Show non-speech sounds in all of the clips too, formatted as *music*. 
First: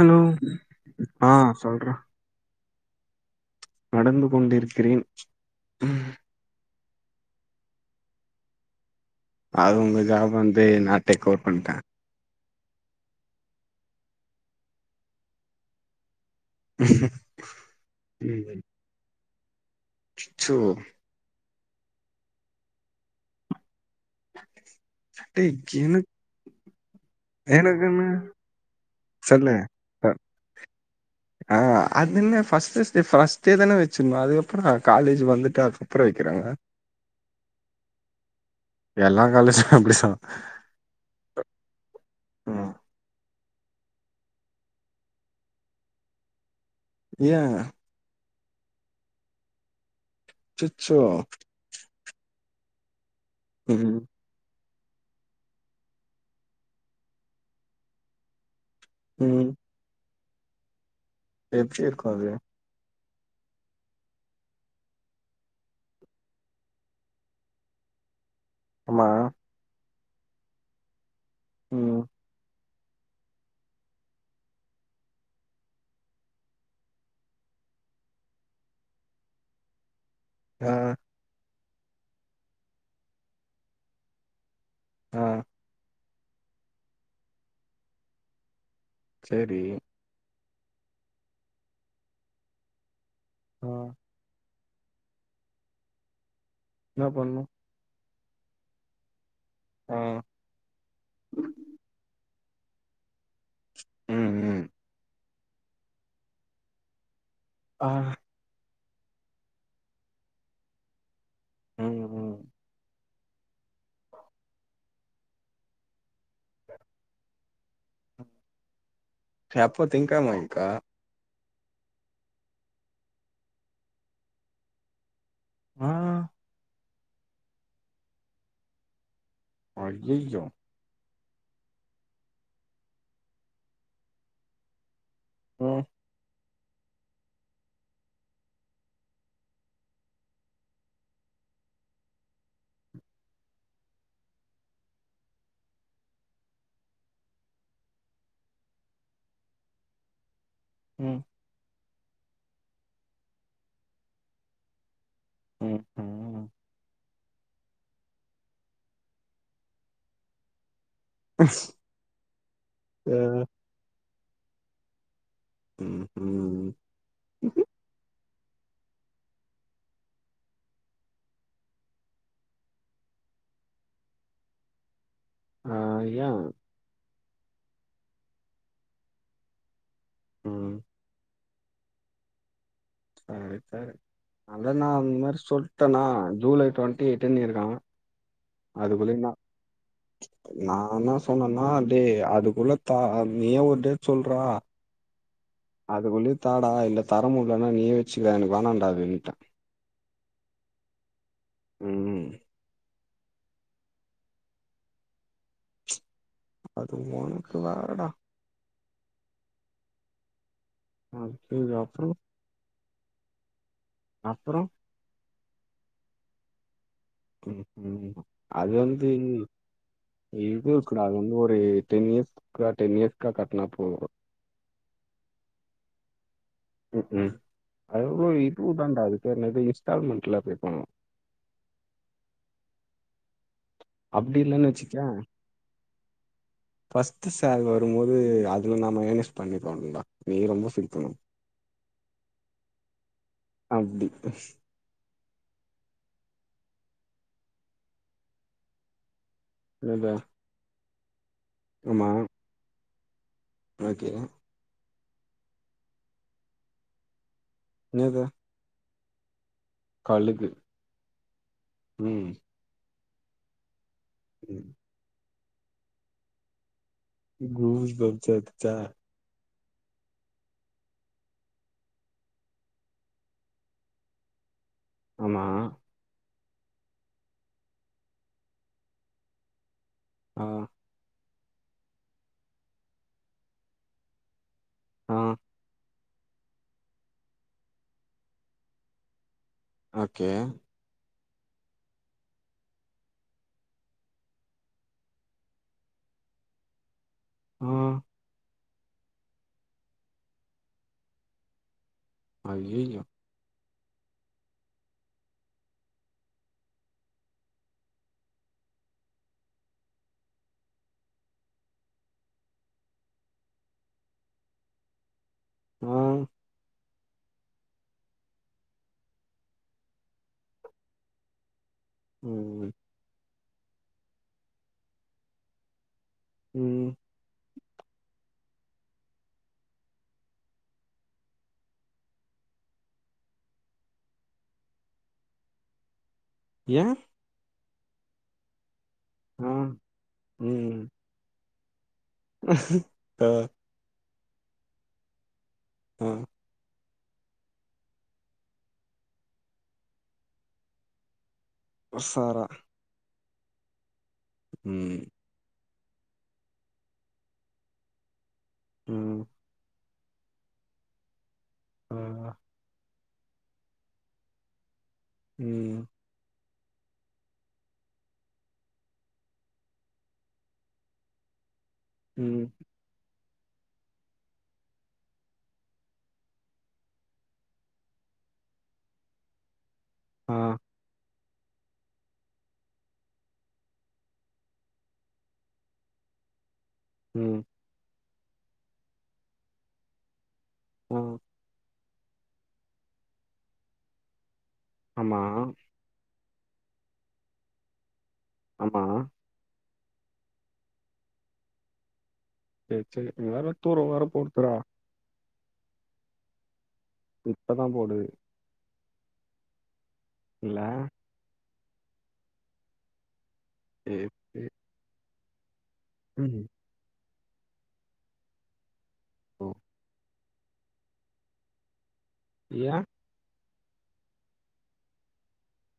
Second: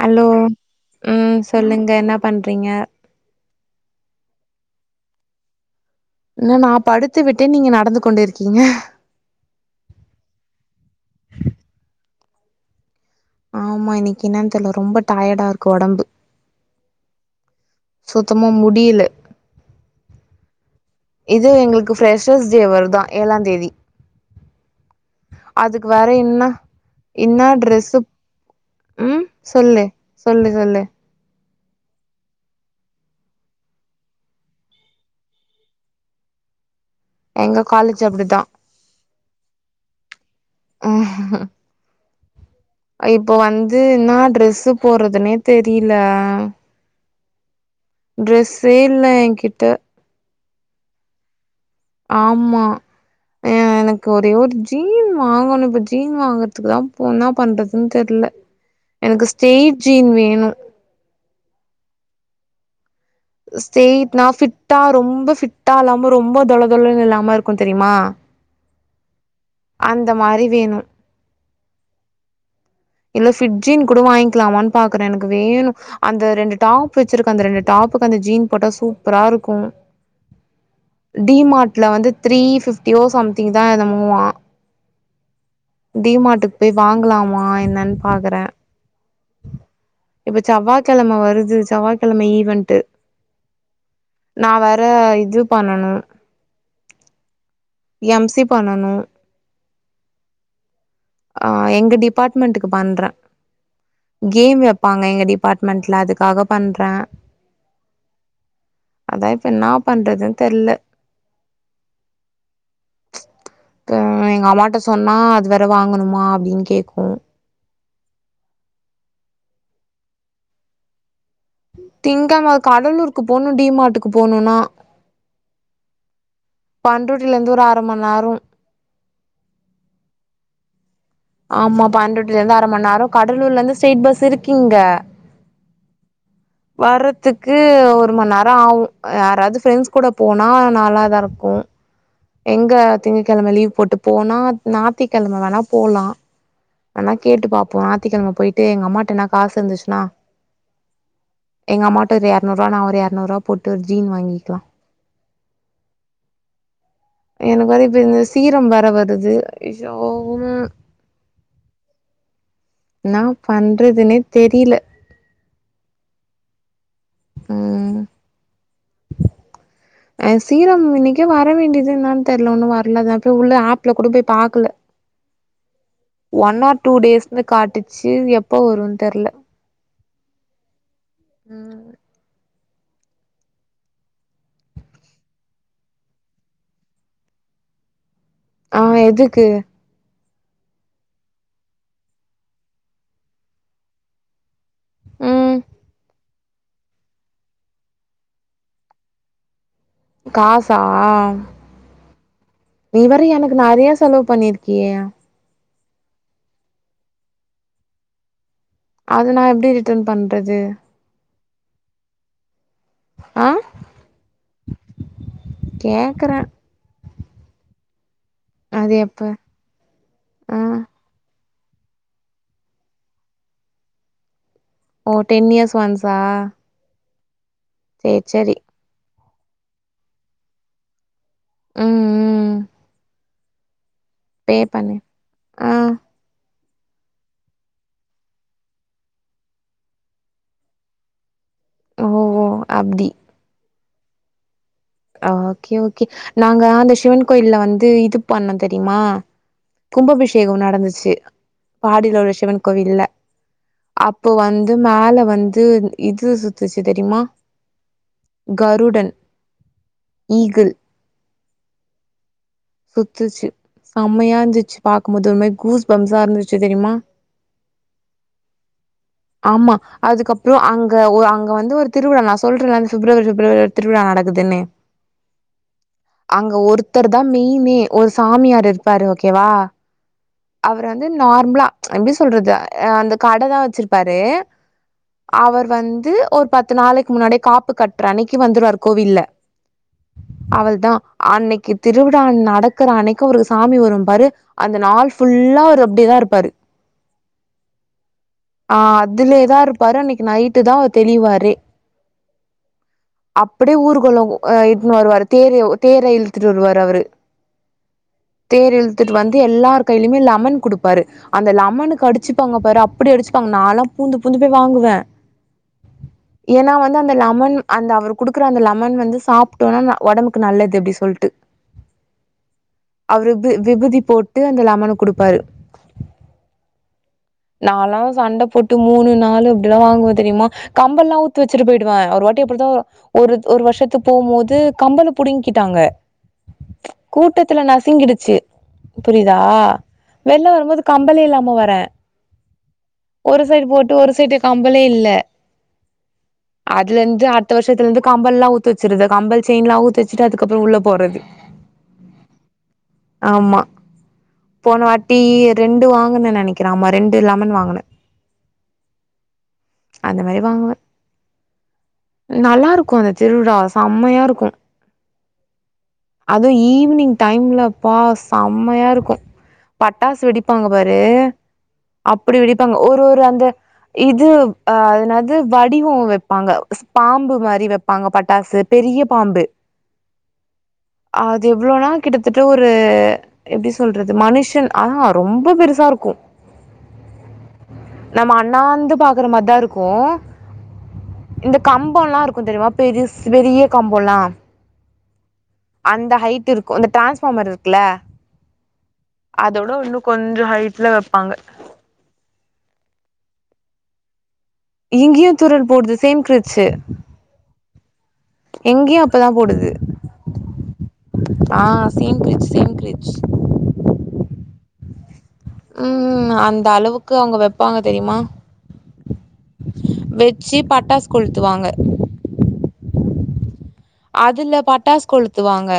hello ஆ ம் சொல்லுங்க சொல்றா என்ன பண்றீங்க நடந்து கொண்டிருக்கிறேன் ம் என்ன நான் படுத்து விட்டேன் நீங்க நடந்து கொண்டிருக்கீங்க அது உங்க ஜாப் வந்து நான் டேக்கோர் பண்ணிட்டேன் ஆமா இன்னைக்கு என்னன்னு தெரியல ரொம்ப டயடா இருக்கு ஒடம்பு சுத்தமா முடியல ச் சோ இது எங்களுக்கு ஃப்ரெஷஸ் டே வருதா ஏழாந்தேதி டேய் அதுக்கு வேற எனக் இன்ன இன்ன ட்ரெஸ்சு எனக்குன்னு ம் சொல்லு சொல்லு சொல்லு ஆ அதுஎன்ன ஃபஸ்ஸெஸ்டே பஸ்டேதானே வெச்சிருர்னு அது எப்பட்றா காலேஜ் வந்துட்டு அதுக்கப்றோ வைக்கிறாங்க எங்க காலேஜ் அப்பிடிதா எல்லா காலேஜ்சு அப்பிடிதா ஆஹா *unintelligible* இப்ப வந்து இன்னா டிரெஸ்சு போட்றதுன்னே தெரியில ஏ டிரெஸ்ஸே இல்ல ‌எங்கிட்ட அச்சச்சோ ஆமா ம் எனக்கு ஒரே ஒரு ஜீன் வாங்கணு இப்ப ஜீன் வாங்கறதுக்கு தா போ என்ன பண்றதுன்னு தெரியில எனக்கு ம் ஸ்டேட் ஜீன் வேணு எப்டி இருக்கு அது ஸ்டேட்னா ஃபிட்டா ரொம்ப ஃபிட்டா இல்லாம ரொம்ப தொளதொளன்னு இல்லாம இருக்கு தெரியுமா ஆமா அந்த மாரி வேணு ம் இல்ல ஃபிட் ஜீன் கூட வாங்கிக்கலாமான்னு பாக்குறே எனக்கு வேணு அந்த ரெண்டு டாப் வெச்சிருக்க அந்த ரெண்டு டாப்புக்கு அந்த ஜீன் போட்டா சூப்பரா இருக்கு ஆ டி மாட்ல வந்து த்ரீ ஃபிப்டியோ சம்திங் தா என்னமோவா ஆ டி மார்ட்க்கு போய் வாங்கலாமா என்னன்னு பாக்குறே சேரி இப்ப செவ்வாக்கழம வருது செவ்வாக்கெழம ஈவென்ட்டு ஆ நா வேற இது பண்ணணு இன்னா பண்ணு எம் சி பண்ணணு ஆ ஆ எங்க டிபார்ட்மெண்ட்க்கு பண்றே ம் கேம் ம் வெப்பாங்க எங்க டிப் பார்ட்மெண்ட்ல அதுக்காக பண்றே ஆ அதா இப்ப என்னா பண்றதுன்னு தெரில ம் ம் எங்க அம்மாட்ட சொன்னா அது வேற வாங்கணுமா அப்டின்னு கேக்கு எப்ப திங்கெழம வாங்க்க திங்கெழம கடலூருக்கு போணு டி மார்டுக்கு போணுனா ஆ பன்ரொட்டில இருந்து ஒரு அர மண் நேரோ அய்யய்யோ ஆமா பன்ரொடிட்டில இருந்து அர மண் நேரோ கடலூர்ல இருந்து ஸ்ரைட் பஸ் இருக்கு இங்க ம் வர்றதுக்கு ஒரு மண் நேரம் ஆகும் யாராவ்து ஃப்ரெண்ட்ஸ் கூட போனா நல்லாதாருக்கும் எங்க திங்கக்கெழம லீவ் போட்டு போனா ஞாத்திக்கெழம வேணா போலா வேனா கேட்டு பாப்போ ஞாத்திக்கெழம போயிட்டு எங்க அம்மாட்டன்னா காசு இருந்துச்சுன்னா ம் எங்க அம்மாட்ட ஒரு எர்நூறுவா நா எர்நூறுவா போட்டு ஒரு ஜீன் வாங்கிக்லா ம் ம் எனக்கு வந்து இப்ப இந்த சீரம் வேற வருது அய்யோ ம் *unintelligible* இன்னாவ் சேர் பண்றதுன்னே தெரில ம் ம் ம் அ சீரம் இன்னைக்கே வர வேண்டியது என்னான் தெரில உன்னும் வரலேங்க போய் உள்ள ஆப்ல கூட போய் பாக்கல ஆ யா ஒன் ஆர் டூ டேஸ்னு காட்டுச்சு எப்ப வரும் தெர்ல ம் ம் அது ரிப்பேர் அத நா இந் மாரி சொல்ட்டனா ஜூலை டுவெண்டி எயிட்ன்னிருக்காங்க ஆ அதுக்குள்யுமா எதுக்கு நா என்ன சொன்னன்னா டே அதுக்குள்ள தா நீயே ஒரு டேட் சொல்றா ம் அதுக்குள்ளையு தாடா இல்ல தரமுல்லன்னா நீயே வச்சுக்க எனக்கு வேணாம்டா அப்டின்ட்ட காசா ம் ம் நீ வேற எனக்கு நெறைய செலவு பண்ணிருக்கியே அது உனக்கு வேறடா அது நா எப்டி ரிட்டர்ன் பண்றது ம் ஓ அப்றோ அ அப்புறோ கேக்குற ம் ம் அது வந்து இதுவு ஆ இதுவுக் கூட அது வந்து ஒரு டென் இயர்ஸ்க்கா டென் இயர்ஸ்க்கா கட்னா போது ஓ டென் இயர்ஸ் ஒன்ஸா ம் ம் சேர் அவ்ளோ சேரி இதுதாண்டா அது அது பேர் என்னது இன்ஸ்டால்மண்ட்ல பே பண்ணு ம் ம் அப்படி பே இல்லைன்னு பண்ணு ஆ ஃபர்ஸ்ட்டு சால் வரும்போது அதுல நா மைனஸ் பண்ணிடுவாங்கள நீ ரொம்ப சுத்தணும் ஓ ஓ அப்டி அப்டி அ ஓகே ஓகே நாங்க அந்த சிவன் கோயில வந்து இது பண்ணம் தெரியுமா என்னது கும்பாபிஷேகம் நடந்துச்சு ஆமா பாடியில உள்ள சிவன் கோவில்ல ஓகே அப்போ வந்து மேல வந்து இது சுத்துச்சு தெரிமா நேது கருடன் ஈகில் ம் சுத்துச்சு சம்மையா இருந்துச்சு பாக்கும்போது ஒரு மாரி கூஸ் பம்ஸா இருந்துருச்சு தெரியுமா கூஸ் பம்ஸா இருந்துச்சா ஆம்மா அதுக்கப்றோ அங்க அங்க வந்து ஒரு திருவிழா நா சொல்றேன்ல பிப்ரவரி பிப்ரவரி திருவிழா நடக் க்கு தென்னே ஆமா அங்க ஒருத்தர் தா மெய்னே ஒரு சாமியார் இருப்பாரு ஓகேவா ஆ அவரு வந்து நார்மலா எப்டி சொல்றது அந்த கடதா வச்சுருப்பாரு ஆ அவர் வந்து ஒரு பத்து நாளைக்கு முன்னாடியே காப்புகட்ற அன்னக்கி வந்துருவாரு கோவில்ல ஓகே அவர்தா அன்னக்கி திருவிழா நடக்குற அன்னக்கி அவருக்கு சாமி வரு பாரு அந்த நாள் ஃபுல்லா அவரு அப்டிதா இருப்பாரு ம் ஆ அதுலேதா இருப்பாரு அன்னைக்கு நைட்டு தா அ தெளிவாரே ஐய்யய்யோ அப்டியே ஊர்கோலோ அ இட்டுனு வருவாரு தேரயோ தேர இழுத்துட்டு வருவாரு அவரு தேர் இழுத்துட்டு வந்து எல்லாரு கைலயுமே லமன் குடுப்பாரு அந்த லமனுக்கு அடுச்சுப்பாங்க பாரு அப்டி அடுச்சுப்பாங்க நாலா பூந்து பூந்து போய் வாங்குவே ஆ ஏனா வந்து அந்த லமன் அந்த அவரு குடுக்குற அந்த லெமன் வந்து சாப்ட்டோனா ஒடம்புக்கு நல்லது அப்டி சொல்ட்டு ம் ம் அவரு விகு விகுதி போட்டு அந்த லமன குடுப்பாரு ம் நாலா சண்ட போட்டு மூணு நாலு அப்டிலா வாங்குவே தெரியுமா கம்பல்லா அவுத்து வச்சுட்டு போயிடுவே ஒரு வாட்டி அப்டிதா ஒரு ஒரு வருஷத்து போம்போது கம்பல புடிங்கிட்டாங்க ஏ கூட்டத்துல நசுங்கிடுச்சு புரிதா ஆ வெள்ள வரும் ம் போது கம் கம்பலே இல்லாம வரே ஒரு சைடு போட்டு ஒரு சைடு கம்பளே இல்ல அ அதுல இருந்து அடுத்த வருஷத்துல இருந்து கம்பல்லா அவுத்து வச்சற்றது கம்பல் செயின்லா அவுத்து வச்சுட்டு அதுக்கப்பறோ உள்ள போறது ஒஸ்சாரா ஆமா ம் போனவாட்டி ரெண்டு வாங்குனேன் நெனைக்கிறே ஆமா ரெண்டு லெமன் வாங்குன ம் அந்த மாரி வாங்குவே ஆ நல்லா இருக்கு அந்த திருவிழா செம்மையா இருக்கு ம் அதுவு ஈவ்னிங் டைம்ல பா செம்மயா இருக்கு பட்டாசு வெடிப்பாங்க பாரு அப்டி ம் வெடிப்பாங்க ஒரு ஒரு அந்த இது அ அது என்னாது வடிவோ வப்பாங்க பாம்பு மாரி வப் பாங்க பட்டாசு பெரிய பாம்பு ஆ அது எவ்ளோ நாள் கிட்டத்தட்ட ஒரு எப்டி சொல்றது மனுஷன் ஆ ஹ ரொம்ப பெருசா இருக்கு ம் நம்ம அண்ணாந்து பாக்குற மார் தா இருக்கு ஆ இந்த கம்போல்லா இருக்கு தெரியுமா பெருஸ் பெரிய கம்போல்லா ஆமா அந்த ஹைட் இருக்கு அந்த டிரான்ஸ்ஃபார்மர் இருக்குல்ல ஆமா அத விட இன்னு கொஞ்சோ ஹைட்ல வெப்பாங்க சேர் சேரி இங்க வேற தூர வேற போடுதுற இங்கயு தூரல் போடுது சேம் கிருச்சி இப்ப தா போடுது இங்கயு அப்பதா போடுது இல்லா ஆ சேம் கிரிச் சேம் கிரிச் *inaudible* ம் அந்த அளவுக்கு அங்க வெப்பாங்க தெரிமா ஓ வெ சி பட்டாஸ் கொளுத்துவாங்க ஏயே அதுல பட்டாஸ் கொளுத்துவாங்க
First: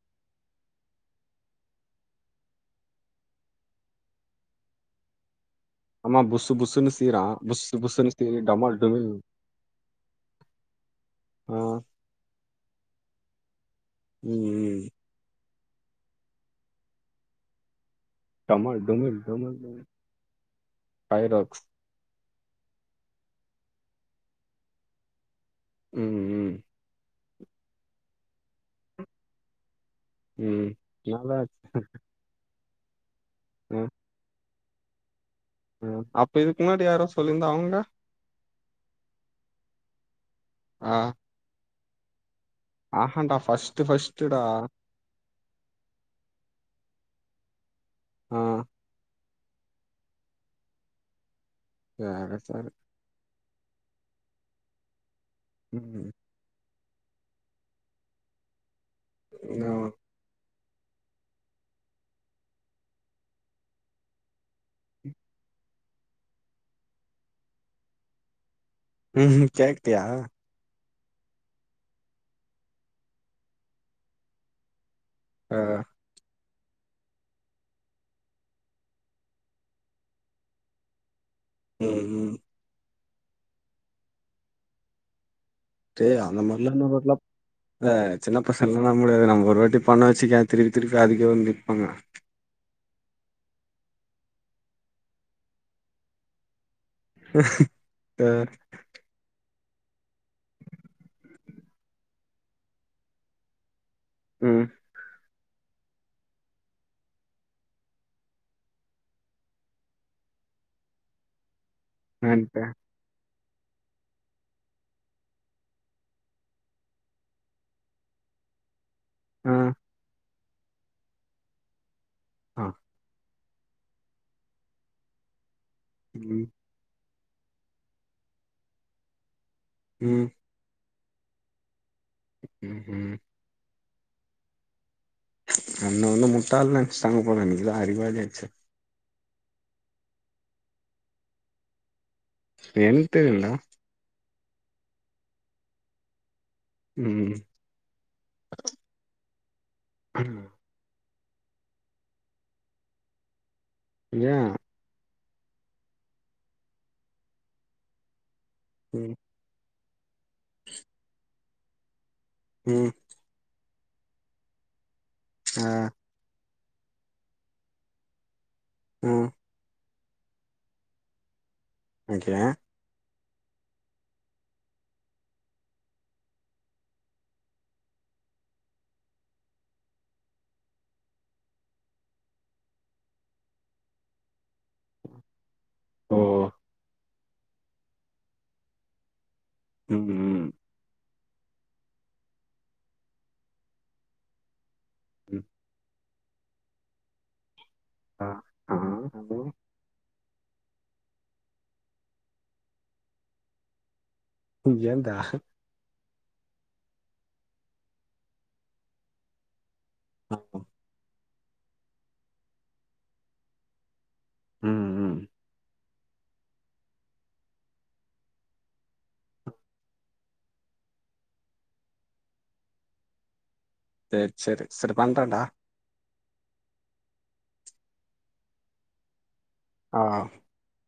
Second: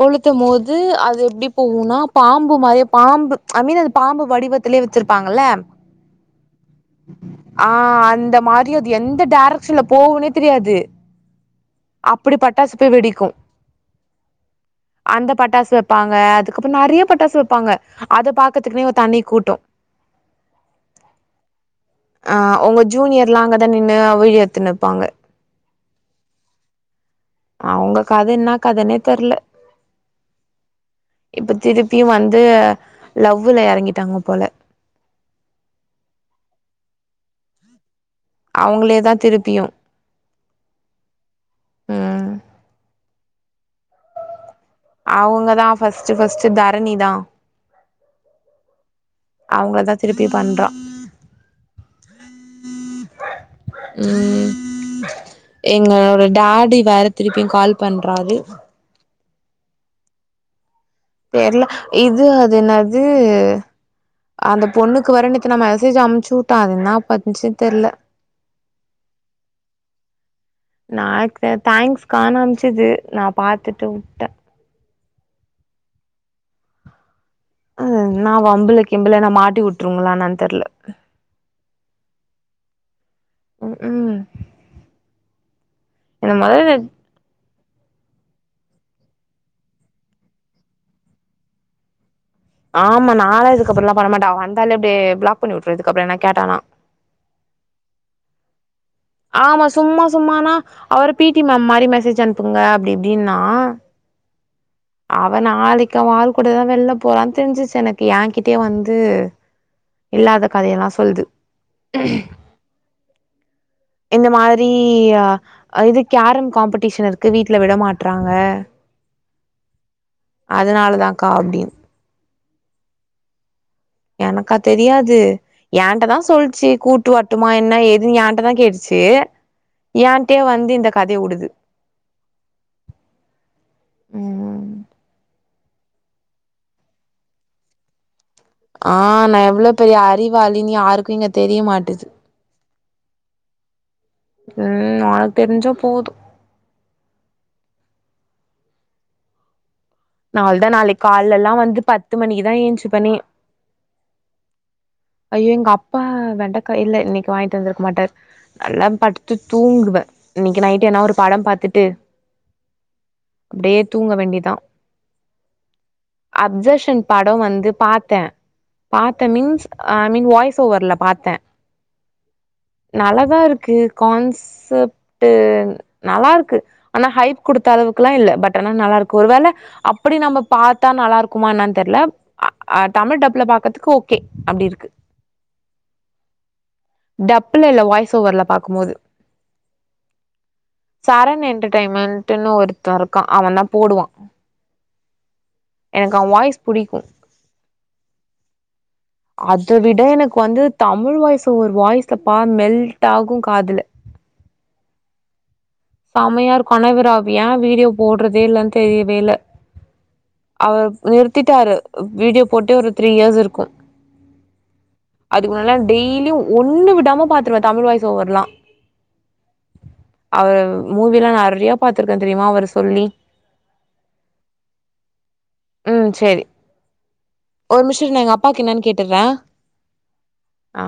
கொளுத்தும் போது அது எப்டி போவுனா பாம்பு மாரியே பாம்பு ஐ மீன் அது பாம்பு வடிவத் துலே வெச்சிருப்பாங்கல ஆமா புஸ்ஸு புஸ்ஸுன்னு சீறா ஆ புஸ்ஸு புஸ்ஸுன்னு அந்த சீறி மாரி டமால் அது டுமில் எந்த டேர க்ஷன்ல போவுனே தெரியாது ஆ அப்டி பட்டாசு போய் வெடிக்கு ம் ம் அந்த பட்டாசு வெப்பாங்க அதுக்கப்றோ நெறைய பட்டாசு வெப்பாங்க அத டமால் பாக்கர்துக்குனே ஒரு டுமில் தனி கூட்டோ டுமில் டுமில் ஃபைராக்ஸ் ஆ உங்க ஜூனியர்லா அங்கதா நின்னு வீடியோ எடுத்துனு இருப்பாங்க ம் ம் அவங்க கத என்னா கதனே தெர்ல ம் என்னாதா இப்ப ஆச்சு திருப்பியு வந்து லவ்வுல எறங்கிட்டாங்க போல அ அப்போ இதுக்கு முன்னாடி யாரோ சொல்லி இருந்த அவுங்க அவுங்களே தா திருப்பியு ஆ ம் ஆ ஹான்டா ஃபர்ஸ்ட் ஃபஸ்ட்டு டா அவுங்க தா ஃபஸ்ட்டு ஃபஸ்ட்டு தரணி தா ஆ அவுங்ள தா திருப்பி பண்றா சேரி சேரி ம் ம் எங்களோட டாடி வேற திருப்பியு கால் பண்றாரு என்னவா தெர்ல இது அது என்னாது அந்த பொண்ணுக்கு வேற நேத்து நா மெசேஜ் அம்ச்சு வுட்டா அது என்னா பண்ணுச்சு தெர்ல ம்ஹும் கேட்டியா நா எக் தே தேங்க்ஸ்க்கானு அம்ச்சது நா பாத்துட்டு வுட்டெ ஆ ஆ அ நா வம்புல கிம்புல என்ன மாட்டி விட்டுருங்களான்னு தெர்ல ம் ம் க் ம் டே என்ன அந்த மாரிலா மொதல்ல இன்னு வர்ல இல்ல சின்ன பசங்கள்லா நம்மலே நம்ப நம்ம ஒரு வாட்டி பண்ண வெச்சிக்கியே திருப்பி திருப்பி அதுக்கே வந்து நிப்பாங்க ஆமா நாலா இதுக்கப்றோலா பண்ண மாட்ட அவ வந்தாலே அப்டியே பிளாக் பண்ணி விட்ருவை என்ன கேட்டானா அ ஆமா சும்மா சும்மானா அவரு பீட்டி மேம் மாரி மேசேஜ் அனுப்புங்க அப்டி இப்டின்னா ம் அவ நாளைக்கி அவ ஆள் கூடதா வெள்ல போறான் தெரிஞ்சிச்சு எனக்கு ஏ கிட்டயே வந்து இல்லாத கதையெல்லா சொல்து இப்ப இந்த மாதிரியா இது கேரம் காம்படிஷன் இருக்கு வீட்ல விட மாட்றாங்க ம் அதுனாலதாங்க்கா அப்டீன் ஆ எனக்கா தெரியாது ஏன்ட்ட தா ம் சொல்ச்சு கூட் டு வர்ட்டுமா என்ன ஏதுன் ஏன்ட்டதா கேட்டுச்சு ம் ஏன்ட்டயே வந்து இந்த கதைய வுடுது ம் ஹும் ம் ம் என்ன வந்து முட்டாள்னு நென்ச்சிட்டாங்க போல நீதா அறிவாளியாச்சே ஆ நா எவ்ளொ பெரிய அறிவாளினு யாருக்கு இங்க தெரிய மாட்டிது என் தெரியுல்ல ம் ஒனக் தெரிஞ்சா போது ம் நா அவள் தா நாளைக் கால்லலா வந்து பத்து மணிக்குதா ஏன்ச்சுப்பனே ஏ ஐயோ எங்கப்பா வெண்டைக்கா இல்ல இன்னக்கி வாங்கிட் வந்துருக்க மாட்டாரு நல்லா ம் படு த்து தூங்குவே இன்னக்கி நைட் என்னா ஒரு படம் பாத்துட்டு ம் அப்டியே தூங்க வேண்டியதா ஆ அப்ஜெஷன் பட வந்து பாத்தே பாத்தெ ம் மின்ஸ் ஐ மீன் வாய்ஸ் ஓவர்ல பாத்தே ஓகே நல்லாதா இருக்கு கான்செப்ட்டு நல்லாருக்கு ஆனா ஹைப் குடுத்த அளவுக்குலா இல்ல பட் ஆனா நல்லாருக்கு ஒரு வேள அப்புடி நம்ம பாத்தா நல்லா இருக்குமா என்னான் தெர்ல ஆ தமிழ் டப்புல பாக்கற்துக்கு ஓகே அப்டி இருக் லோ டப்புல இல்ல வாய்ஸ் ஓவர்ல பாக்கும்போது ம் ம் சரன் என்டெர்டெயின்மெண்ட்டுன்னு ஒருத்த இருக்கா அவ தா போடுவா ம் எனக்கு அவ வாய்ஸ் புடிக்கு அ ஆ *unintelligible* அத விட எனக்கு வந்து தமிழ் வாய்ஸ் ஒரு வாய்ஸ்ல பா மெல்ட் ஆகு காதுல *unintelligible* ம் ஏந்தா சம்மையா இருக்கு ஆனா இவர் அவ் ஏ வீடியோ போட்றதே இல்லன் தெரியவேல்ல ஆ அவர் நிறுத்திட்டாரு வீடியோ போட்டே ஒரு த்ரீ இயர்ஸ் இருக்கு ம் ம் அதுக்கு முன்னால டெய்லியு ஒன்னு விடாம பாத்துருவே தமிழ் வாய்ஸ் ஓவர்லா அவ மூவில்லா நெறைய பாத்திருக்கே தெரியுமா அவர் சொல்லி சேரி சேரி செரி பண்றென்டா ம் சேரி ஒரு மிஷொ இரு எங்க அப்பாக்கு என்னன்னு கேட்டர்றே ஆ ஆ